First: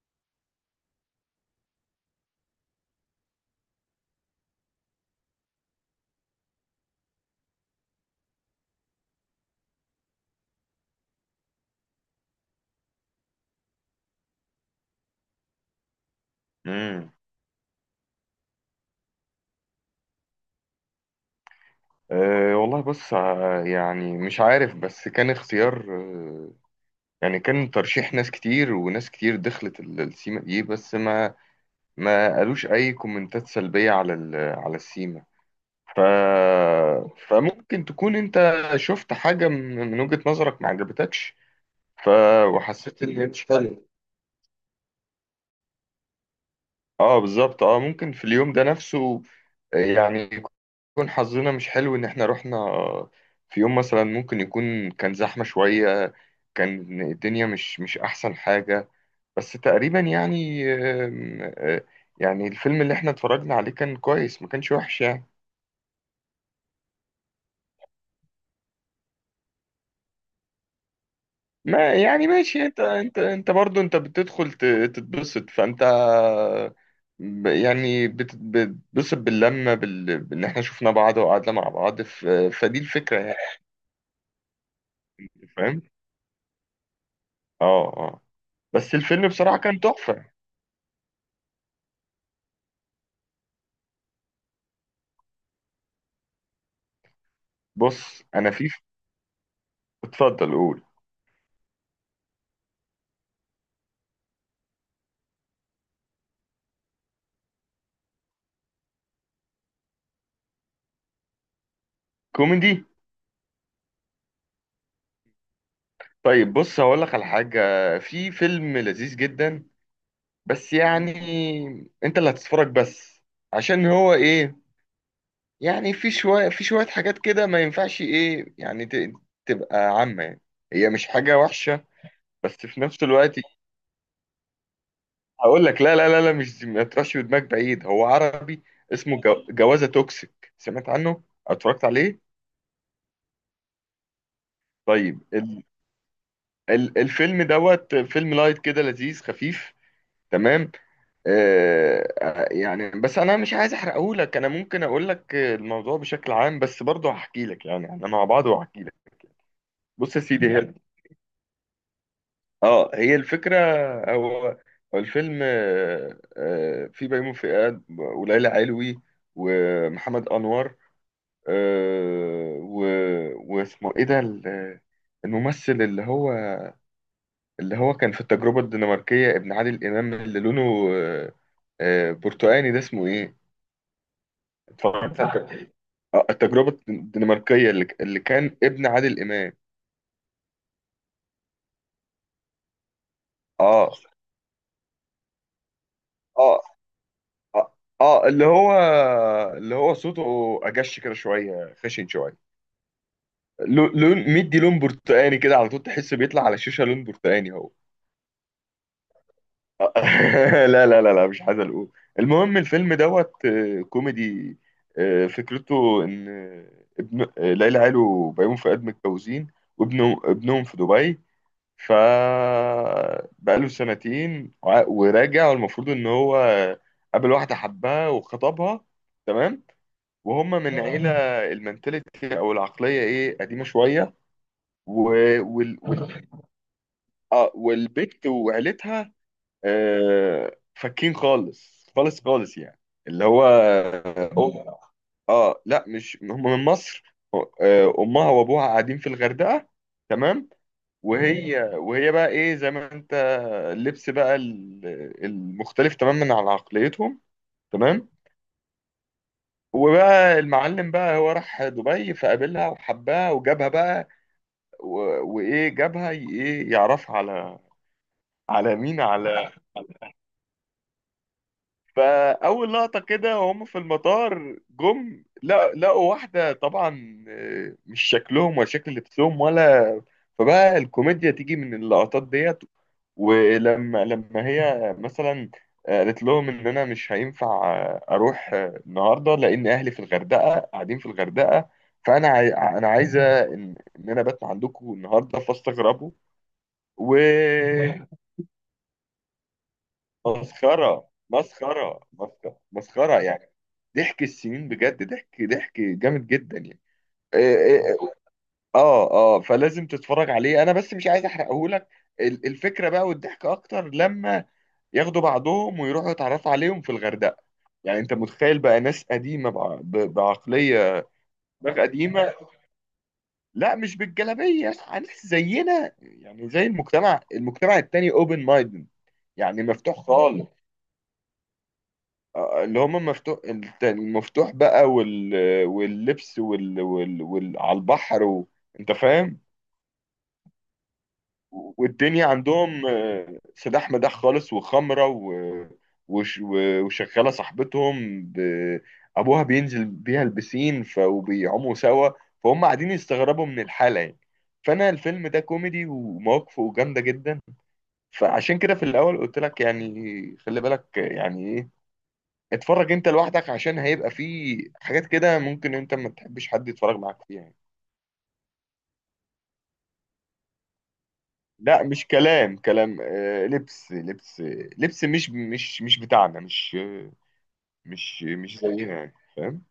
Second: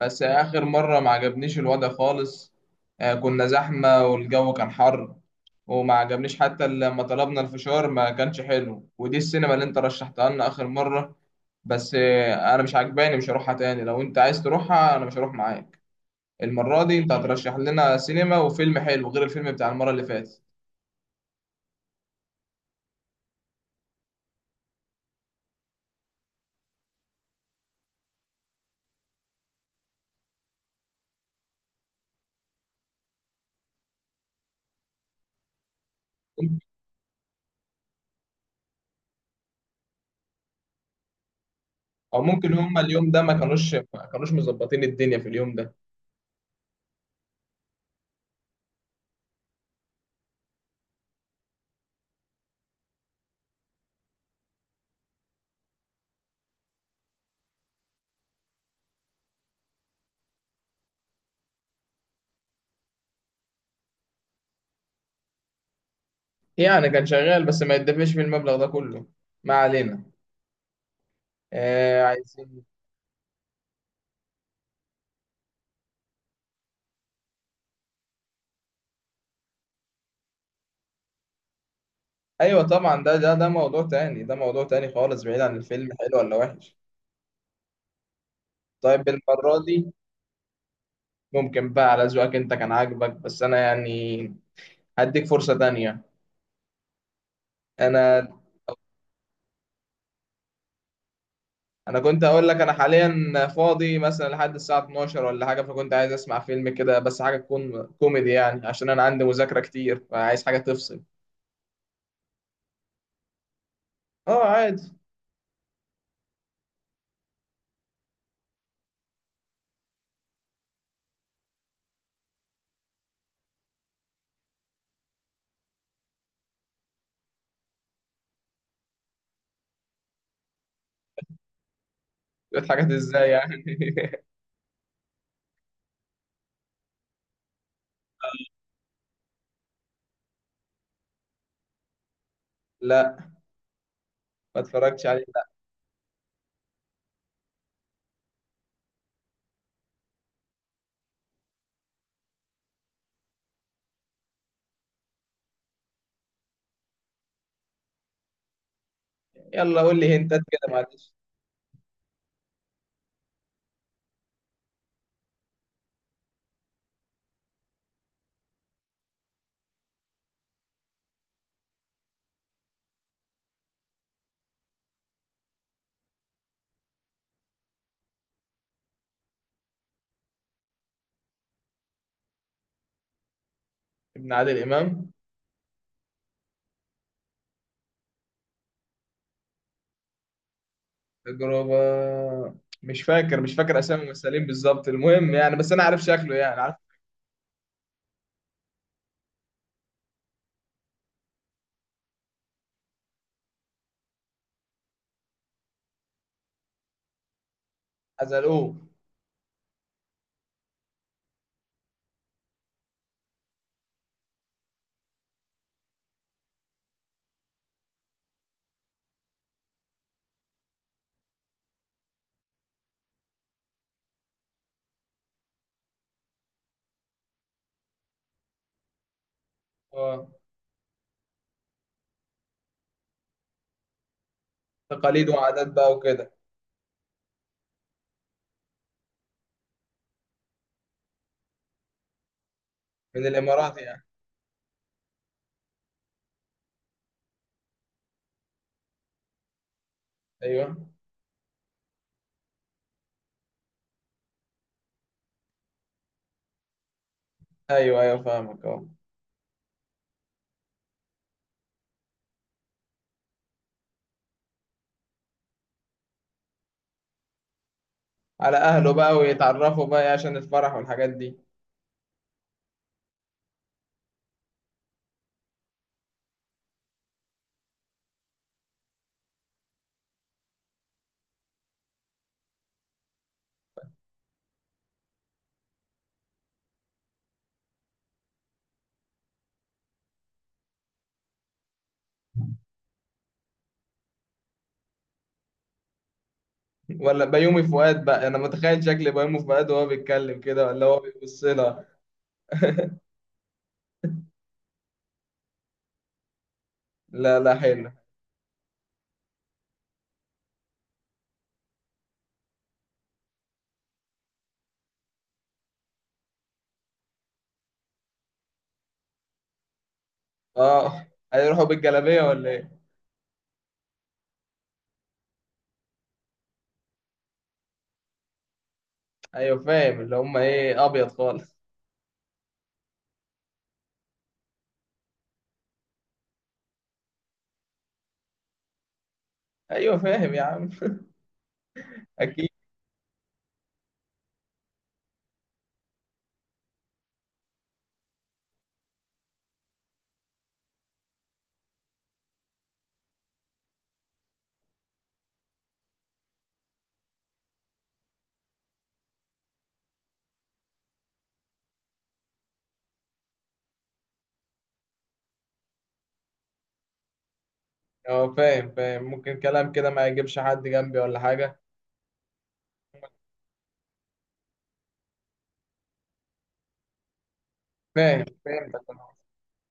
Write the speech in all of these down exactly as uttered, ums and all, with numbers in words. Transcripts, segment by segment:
بس آخر مرة ما عجبنيش الوضع خالص. آه، كنا زحمة والجو كان حر. وما عجبنيش حتى لما طلبنا الفشار، ما كانش حلو، ودي السينما اللي انت رشحتها لنا آخر مرة. بس آه، أنا مش عجباني، مش هروحها تاني. لو انت عايز تروحها أنا مش هروح معاك. المرة دي انت امم هترشح لنا سينما وفيلم حلو غير الفيلم بتاع المرة اللي فاتت. أه والله، بص. آه، يعني مش عارف، بس كان اختيار. آه، يعني كان ترشيح ناس كتير وناس كتير دخلت ال- السيما دي، بس ما ما قالوش اي كومنتات سلبية على ال- على السيما. ف فممكن تكون انت شفت حاجة من من وجهة نظرك ما عجبتكش. ف أو ممكن هما وحسيت اليوم ان ده ما انت، كانوش ما كانوش مظبطين الدنيا في اليوم ده. اه بالظبط، اه ممكن في اليوم ده نفسه. آه، يعني يكون حظنا مش حلو ان احنا رحنا. آه، في يوم مثلا ممكن يكون كان زحمة شوية، كان الدنيا مش مش احسن حاجة. بس تقريبا يعني آم، آه، يعني الفيلم اللي احنا اتفرجنا عليه كان كويس، ما كانش وحش يعني. يعني كان شغال بس ما يدفعش في المبلغ ده كله. ما علينا. ما آه، يعني ماشي، عايزين. انت انت انت برضه انت بتدخل ت- تتبسط. فانت ب- يعني بت- بتتبسط باللمة، بال... بان احنا شفنا بعض وقعدنا مع بعض. ف، ايوه فدي طبعا، ده الفكرة ده يعني، ده موضوع تاني، ده موضوع تاني خالص بعيد عن فاهم. الفيلم حلو ولا وحش. اه، اه، بس طيب، الفيلم بصراحة المرة كان دي تحفة. ممكن بقى على ذوقك انت كان عاجبك، بس انا يعني هديك فرصة تانية. بص، انا انا في، اتفضل قول. انا كنت اقول لك، انا حاليا فاضي مثلا لحد الساعة اتناشر ولا حاجة، فكنت عايز اسمع فيلم كده، بس حاجة تكون كوميدي، يعني عشان انا عندي مذاكرة كتير فعايز حاجة تفصل. كوميدي؟ اه، عادي. طيب بص، هقول لك على حاجة. في فيلم لذيذ جدا، بس يعني انت اللي هتتفرج بس، عشان هو ايه يعني، في شوية في شوية حاجات كده ما ينفعش ايه يعني ت- تبقى عامة يعني. هي مش حاجة وحشة، بس شوية في حاجات نفس ازاي الوقت يعني؟ هقول لك. لا، لا، لا، لا، مش ما تروحش بدماغك بعيد، هو عربي. اسمه جو- جوازة توكسيك، سمعت عنه؟ اتفرجت عليه؟ لا، ما اتفرجتش طيب. عليه. ال- الفيلم دوت، فيلم لايت كده، لذيذ خفيف، تمام. آه آه، يعني بس انا مش عايز احرقه لك، انا ممكن اقول لك الموضوع بشكل عام، بس برضه هحكي لك، يعني احنا مع بعض وهحكي لك. يلا قول لي بص يا هنتات سيدي، كده، هي، معلش. اه هي الفكره، هو هو الفيلم آه آه في بيومي فؤاد وليلى علوي ومحمد انور. آه و- واسمه ايه ده، ال- الممثل اللي هو، اللي هو كان في التجربة الدنماركية، ابن عادل إمام، اللي لونه آه، آه، برتقاني، ده اسمه إيه؟ ابن عادل امام. اتفرجت على الت- آه، التجربة الدنماركية اللي اللي كان ابن عادل إمام. تجربة، مش فاكر مش فاكر آه أسامي الممثلين بالظبط، المهم يعني، بس أنا عارف شكله، يعني آه عارف. آه آه اللي هو، اللي هو صوته أجش كده شوية، خشن شوية. لو- لون مدي، لون برتقاني كده على طول، تحس بيطلع على الشاشة لون برتقاني هو. حزلقوه. لا، لا، لا، لا، مش عايز اقول. المهم الفيلم دوت، آه، كوميدي. آه، فكرته ان آه، ابن آه، ليلى علو وبيومي فؤاد متجوزين، وابنه، ابنهم في دبي. ف بقاله سنتين وع- وراجع، والمفروض ان هو قابل واحده حبها وخطبها، تمام. اه، وهم من عيله، المنتاليتي او العقليه ايه، قديمه شويه، و، تقاليد وعادات وال... بقى وال... وكده. آه، والبت وعيلتها، آه، فكين خالص خالص خالص يعني، اللي من هو الإمارات يعني؟ اه. آه، لا، مش هم من مصر، آه، امها وابوها قاعدين في الغردقه، تمام. أيوه وهي وهي بقى ايه، زي ما انت، اللبس بقى ال- المختلف تماما عن عقليتهم، أيوه تمام. أيوه، فاهمك، أه. وبقى المعلم بقى هو راح دبي، فقابلها وحبها وجابها بقى، و- وايه جابها ي- ايه يعرفها على، على على أهله مين، بقى على، ويتعرفوا بقى إيه عشان الفرح والحاجات دي. فاول لقطه كده وهم في المطار جم، لا لقوا واحده طبعا آه، مش شكلهم ولا شكل لبسهم ولا، فبقى الكوميديا تيجي من اللقطات ديت، ولما لما هي مثلا آه، قالت لهم ان انا مش هينفع آه، اروح آه، النهارده، لان اهلي في الغردقه قاعدين في الغردقه، فانا عاي، انا عايزه ان ان انا بات عندكم النهارده، فاستغربوا. و، ولا بيومي فؤاد بقى، أنا متخيل شكل بيومي فؤاد وهو بيتكلم كده، ولا هو مسخرة، بيبص لها. مسخرة، مسخرة، مسخرة يعني. ضحك السنين بجد، ضحك، ضحك جامد جدا يعني. إيه- لا لا، حلو. إيه- اه، اه، آه، فلازم تتفرج عليه، انا بس مش عايز احرقه لك. الفكرة بقى والضحك اكتر لما ياخدوا بعضهم ويروحوا يتعرفوا عليهم في الغردقة. يعني انت متخيل بقى ناس قديمة بع- ب- أه، بعقلية، هيروحوا دماغ بالجلابية قديمة. ولا إيه؟ لا، مش بالجلابية، ناس زينا يعني، زي المجتمع، المجتمع التاني اوبن مايند، أيوه، يعني مفتوح فاهم اللي هم خالص. إيه، أبيض خالص. آه، اللي هم مفتوح الت- المفتوح بقى، وال... واللبس وال... وال... وال... على البحر و، انت فاهم. أيوه، فاهم يا عم. والدنيا أكيد. عندهم آه، سلاح مداح خالص، وخمرة و، وش... و- وشغالة صاحبتهم ب، أبوها بينزل بيها البسين، ف، وبيعوموا سوا، فهم قاعدين يستغربوا من الحالة يعني. فأنا الفيلم ده كوميدي ومواقفه جامدة جدا، فعشان كده في الأول قلت لك يعني خلي بالك، يعني إيه، اتفرج انت لوحدك، عشان هيبقى فيه حاجات كده ممكن انت ما تحبش حد يتفرج معاك فيها يعني. اه، فاهم فاهم، ممكن كلام كده ما يجيبش حد جنبي ولا حاجة. لا، مش كلام، كلام آه، لبس، لبس، لبس مش مش مش بتاعنا، مش مش فاهم، مش فهمتك. زينا يعني، فاهم؟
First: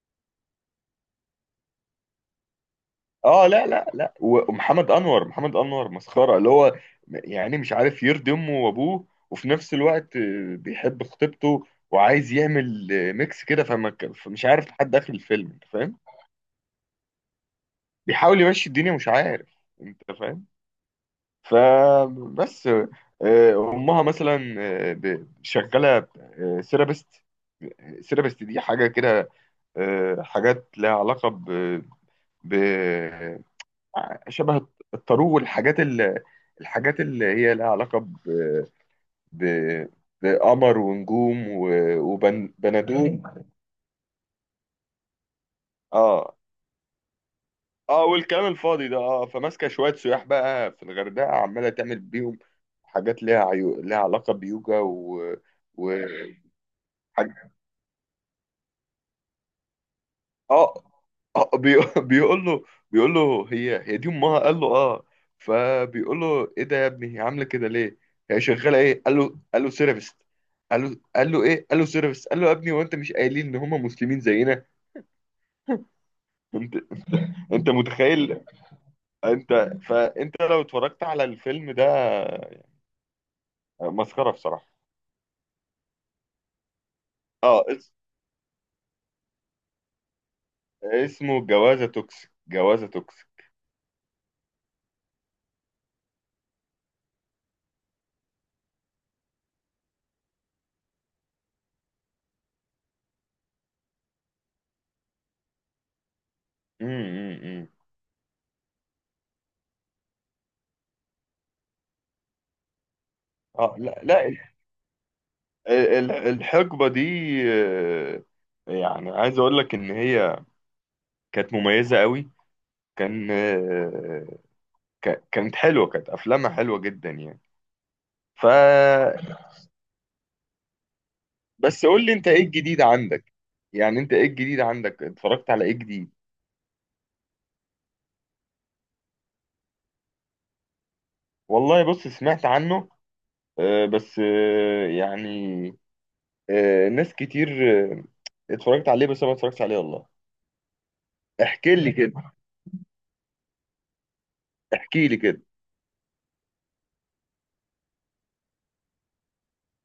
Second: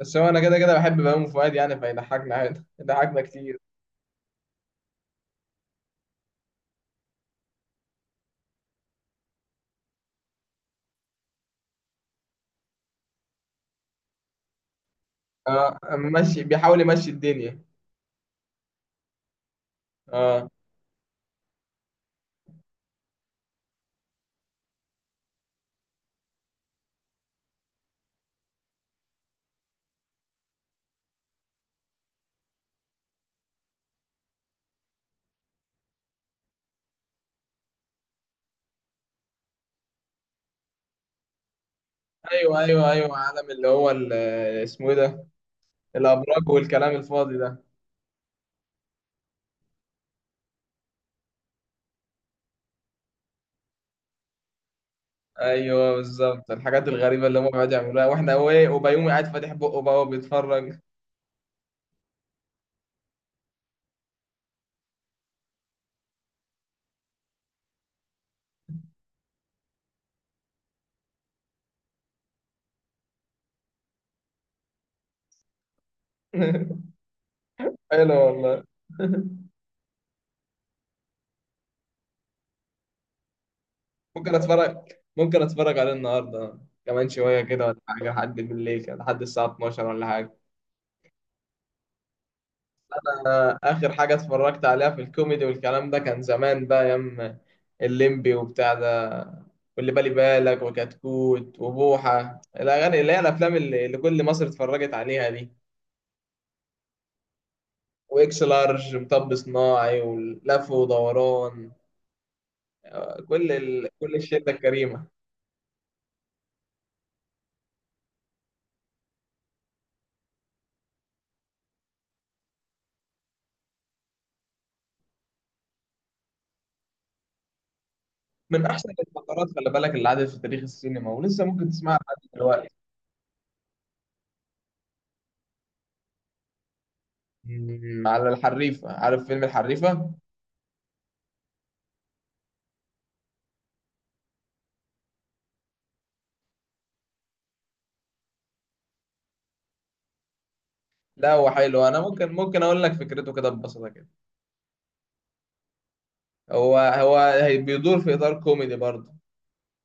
بس هو انا كده كده بحب بهاء فؤاد، يعني فيضحكنا عادي. ضحكنا اه، كتير. لا، لا، لا. ومحمد انور، محمد انور مسخره، اللي هو يعني مش عارف يرضي امه وابوه، وفي نفس الوقت آه، بيحب خطيبته وعايز يعمل آه، ميكس كده، فما- ك- فمش عارف لحد اخر الفيلم، انت اه فاهم. ماشي، بيحاول يمشي الدنيا. بيحاول يمشي الدنيا، مش عارف، انت فاهم. اه. فبس، آه، امها مثلا آه، ب- شغاله سيرابست، سيرابست دي حاجه كده، آه، حاجات لها علاقه ب، ب شبه الطارو، والحاجات ال- الحاجات اللي هي لها علاقه ب، ب- بقمر ونجوم، ايوه ايوه ايوه، وبنادوم. عالم اللي هو ال- اسمه ايه ده؟ اه، الابراج والكلام الفاضي ده. اه، والكلام الفاضي ده، اه، فماسكه شويه سياح بقى في الغردقه، عماله تعمل بيهم حاجات ليها عيو، ليها علاقه بيوجا و، و، ايوه بالظبط، الحاجات الغريبه اللي هم بيقعدوا يعملوها، واحنا هو ايه، وبيومي قاعد فاتح بقه بقى وبيتفرج. اه، اه، بي... بيقول له، بيقول له هي هي دي امها، قال له اه، فبيقول له ايه ده يا ابني، هي عامله كده ليه، هي شغاله ايه؟ قال له، قال له سيرفيست قال له، قال له ايه قال له سيرفيست. قال له يا ابني، وانت مش قايلين ان هم مسلمين زينا؟ انت، انت حلو متخيل والله. انت، فانت لو اتفرجت على الفيلم ده، مسخره ممكن بصراحه. اتفرج، ممكن اتفرج عليه النهارده كمان شويه اه، كده ولا اس... حاجه، لحد بالليل كده، لحد الساعه اتناشر ولا حاجه. اسمه جوازه توكسيك، جوازه توكسيك. انا اخر حاجه اتفرجت عليها في الكوميدي والكلام ده كان زمان، بقى ايام الليمبي وبتاع ده، واللي بالي بالك، وكتكوت، وبوحه الاغاني، اللي هي الافلام اللي اللي كل مصر اتفرجت عليها دي، امم امم واكس لارج، مطب صناعي، ولف ودوران. آه، كل اه، ال... لا، كل لا. الشده الكريمه. ال- الحقبة دي آه، يعني عايز اقول لك ان هي كانت مميزة قوي. كان آه، ك- كانت حلوة، كانت افلامها حلوة جدا يعني. ف من احسن الفترات خلي بالك اللي عدت في تاريخ السينما، ولسه ممكن بس تسمعها قول لي لحد انت ايه دلوقتي. الجديد عندك، يعني انت ايه الجديد عندك، اتفرجت على ايه جديد؟ مم، على الحريفة. عارف فيلم الحريفة؟ والله بص، سمعت عنه، آه، بس آه، يعني آه، ناس كتير آه، اتفرجت عليه، بس انا ما اتفرجتش عليه والله. لا هو احكي حلو. لي أنا ممكن كده، ممكن أقول لك فكرته كده ببساطة كده. احكي لي كده. هو هو هي- بيدور في إطار كوميدي برضه.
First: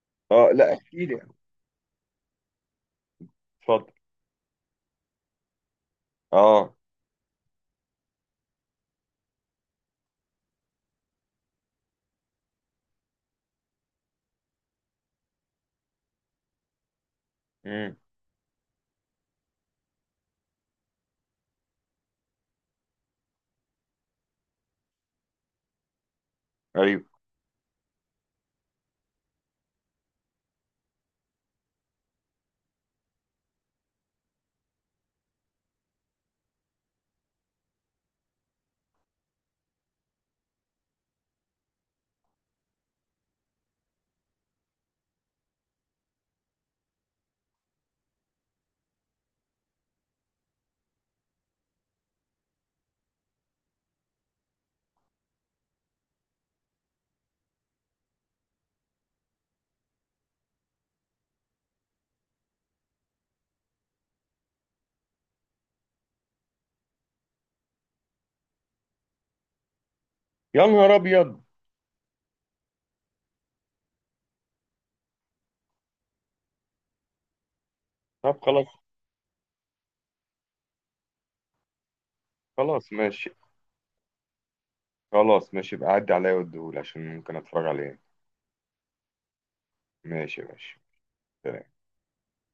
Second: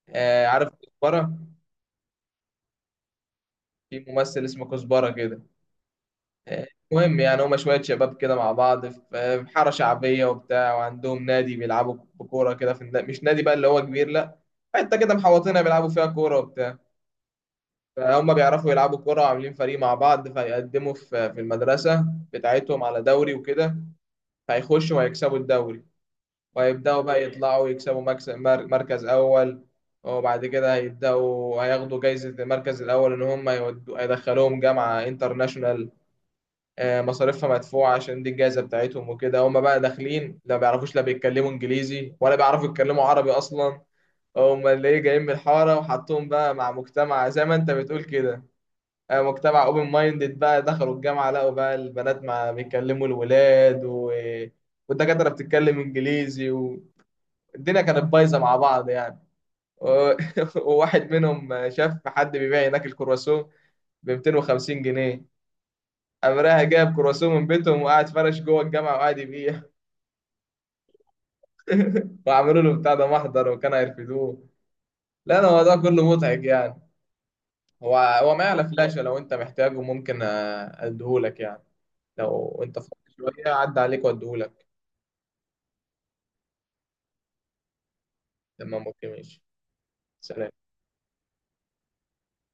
آه، اه، عارف لا، احكي لي، كزبرة؟ اتفضل. في ممثل اسمه كزبرة كده. آه، اه. المهم يعني هما شوية شباب كده مع بعض في في حارة شعبية وبتاع، وعندهم نادي بيلعبوا بكورة كده في النا... مش نادي بقى اللي هو كبير، لا، حتة كده محوطينها بيلعبوا فيها كورة وبتاع. امم فهم بيعرفوا يلعبوا كورة وعاملين فريق مع بعض، فيقدموا في في المدرسة بتاعتهم على دوري وكده. هيخشوا وهيكسبوا الدوري، وهيبدأوا ايوه. بقى يطلعوا يكسبوا مكسب مر- مركز أول. وبعد كده هيبدأوا هياخدوا جايزة المركز الأول، إن هم يودوا هيدخلوهم جامعة انترناشونال، آه، مصاريفها مدفوعة عشان دي الجائزة بتاعتهم. وكده هم بقى داخلين، لا بيعرفوش، لا بيتكلموا إنجليزي ولا بيعرفوا يتكلموا عربي أصلا، هم اللي إيه جايين من الحارة، وحطوهم بقى مع مجتمع زي ما أنت بتقول كده، آه، مجتمع اوبن مايندد بقى. دخلوا الجامعة لقوا بقى البنات مع بيتكلموا الولاد، و... والدكاترة بتتكلم إنجليزي، و... الدنيا كانت بايظه مع بعض يعني. و- وواحد منهم شاف حد بيبيع هناك الكرواسون ب مئتين وخمسين جنيه. قام رايح جايب كرواسون من بيتهم وقاعد فرش جوه الجامعه وقاعد يبيع. يا نهار ابيض. وعملوا له بتاع ده محضر وكان هيرفدوه. لا، انا الموضوع كله مضحك يعني. هو هو طب معايا على خلاص. فلاشه، لو انت محتاجه ممكن آه، اديهولك يعني. لو انت فاضي خلاص ماشي. شويه عدى عليك واديهولك. خلاص ماشي، يبقى عدي عليا واديهولي عشان ممكن اتفرج عليه. لما ممكن ماشي. ماشي، سلام. ماشي.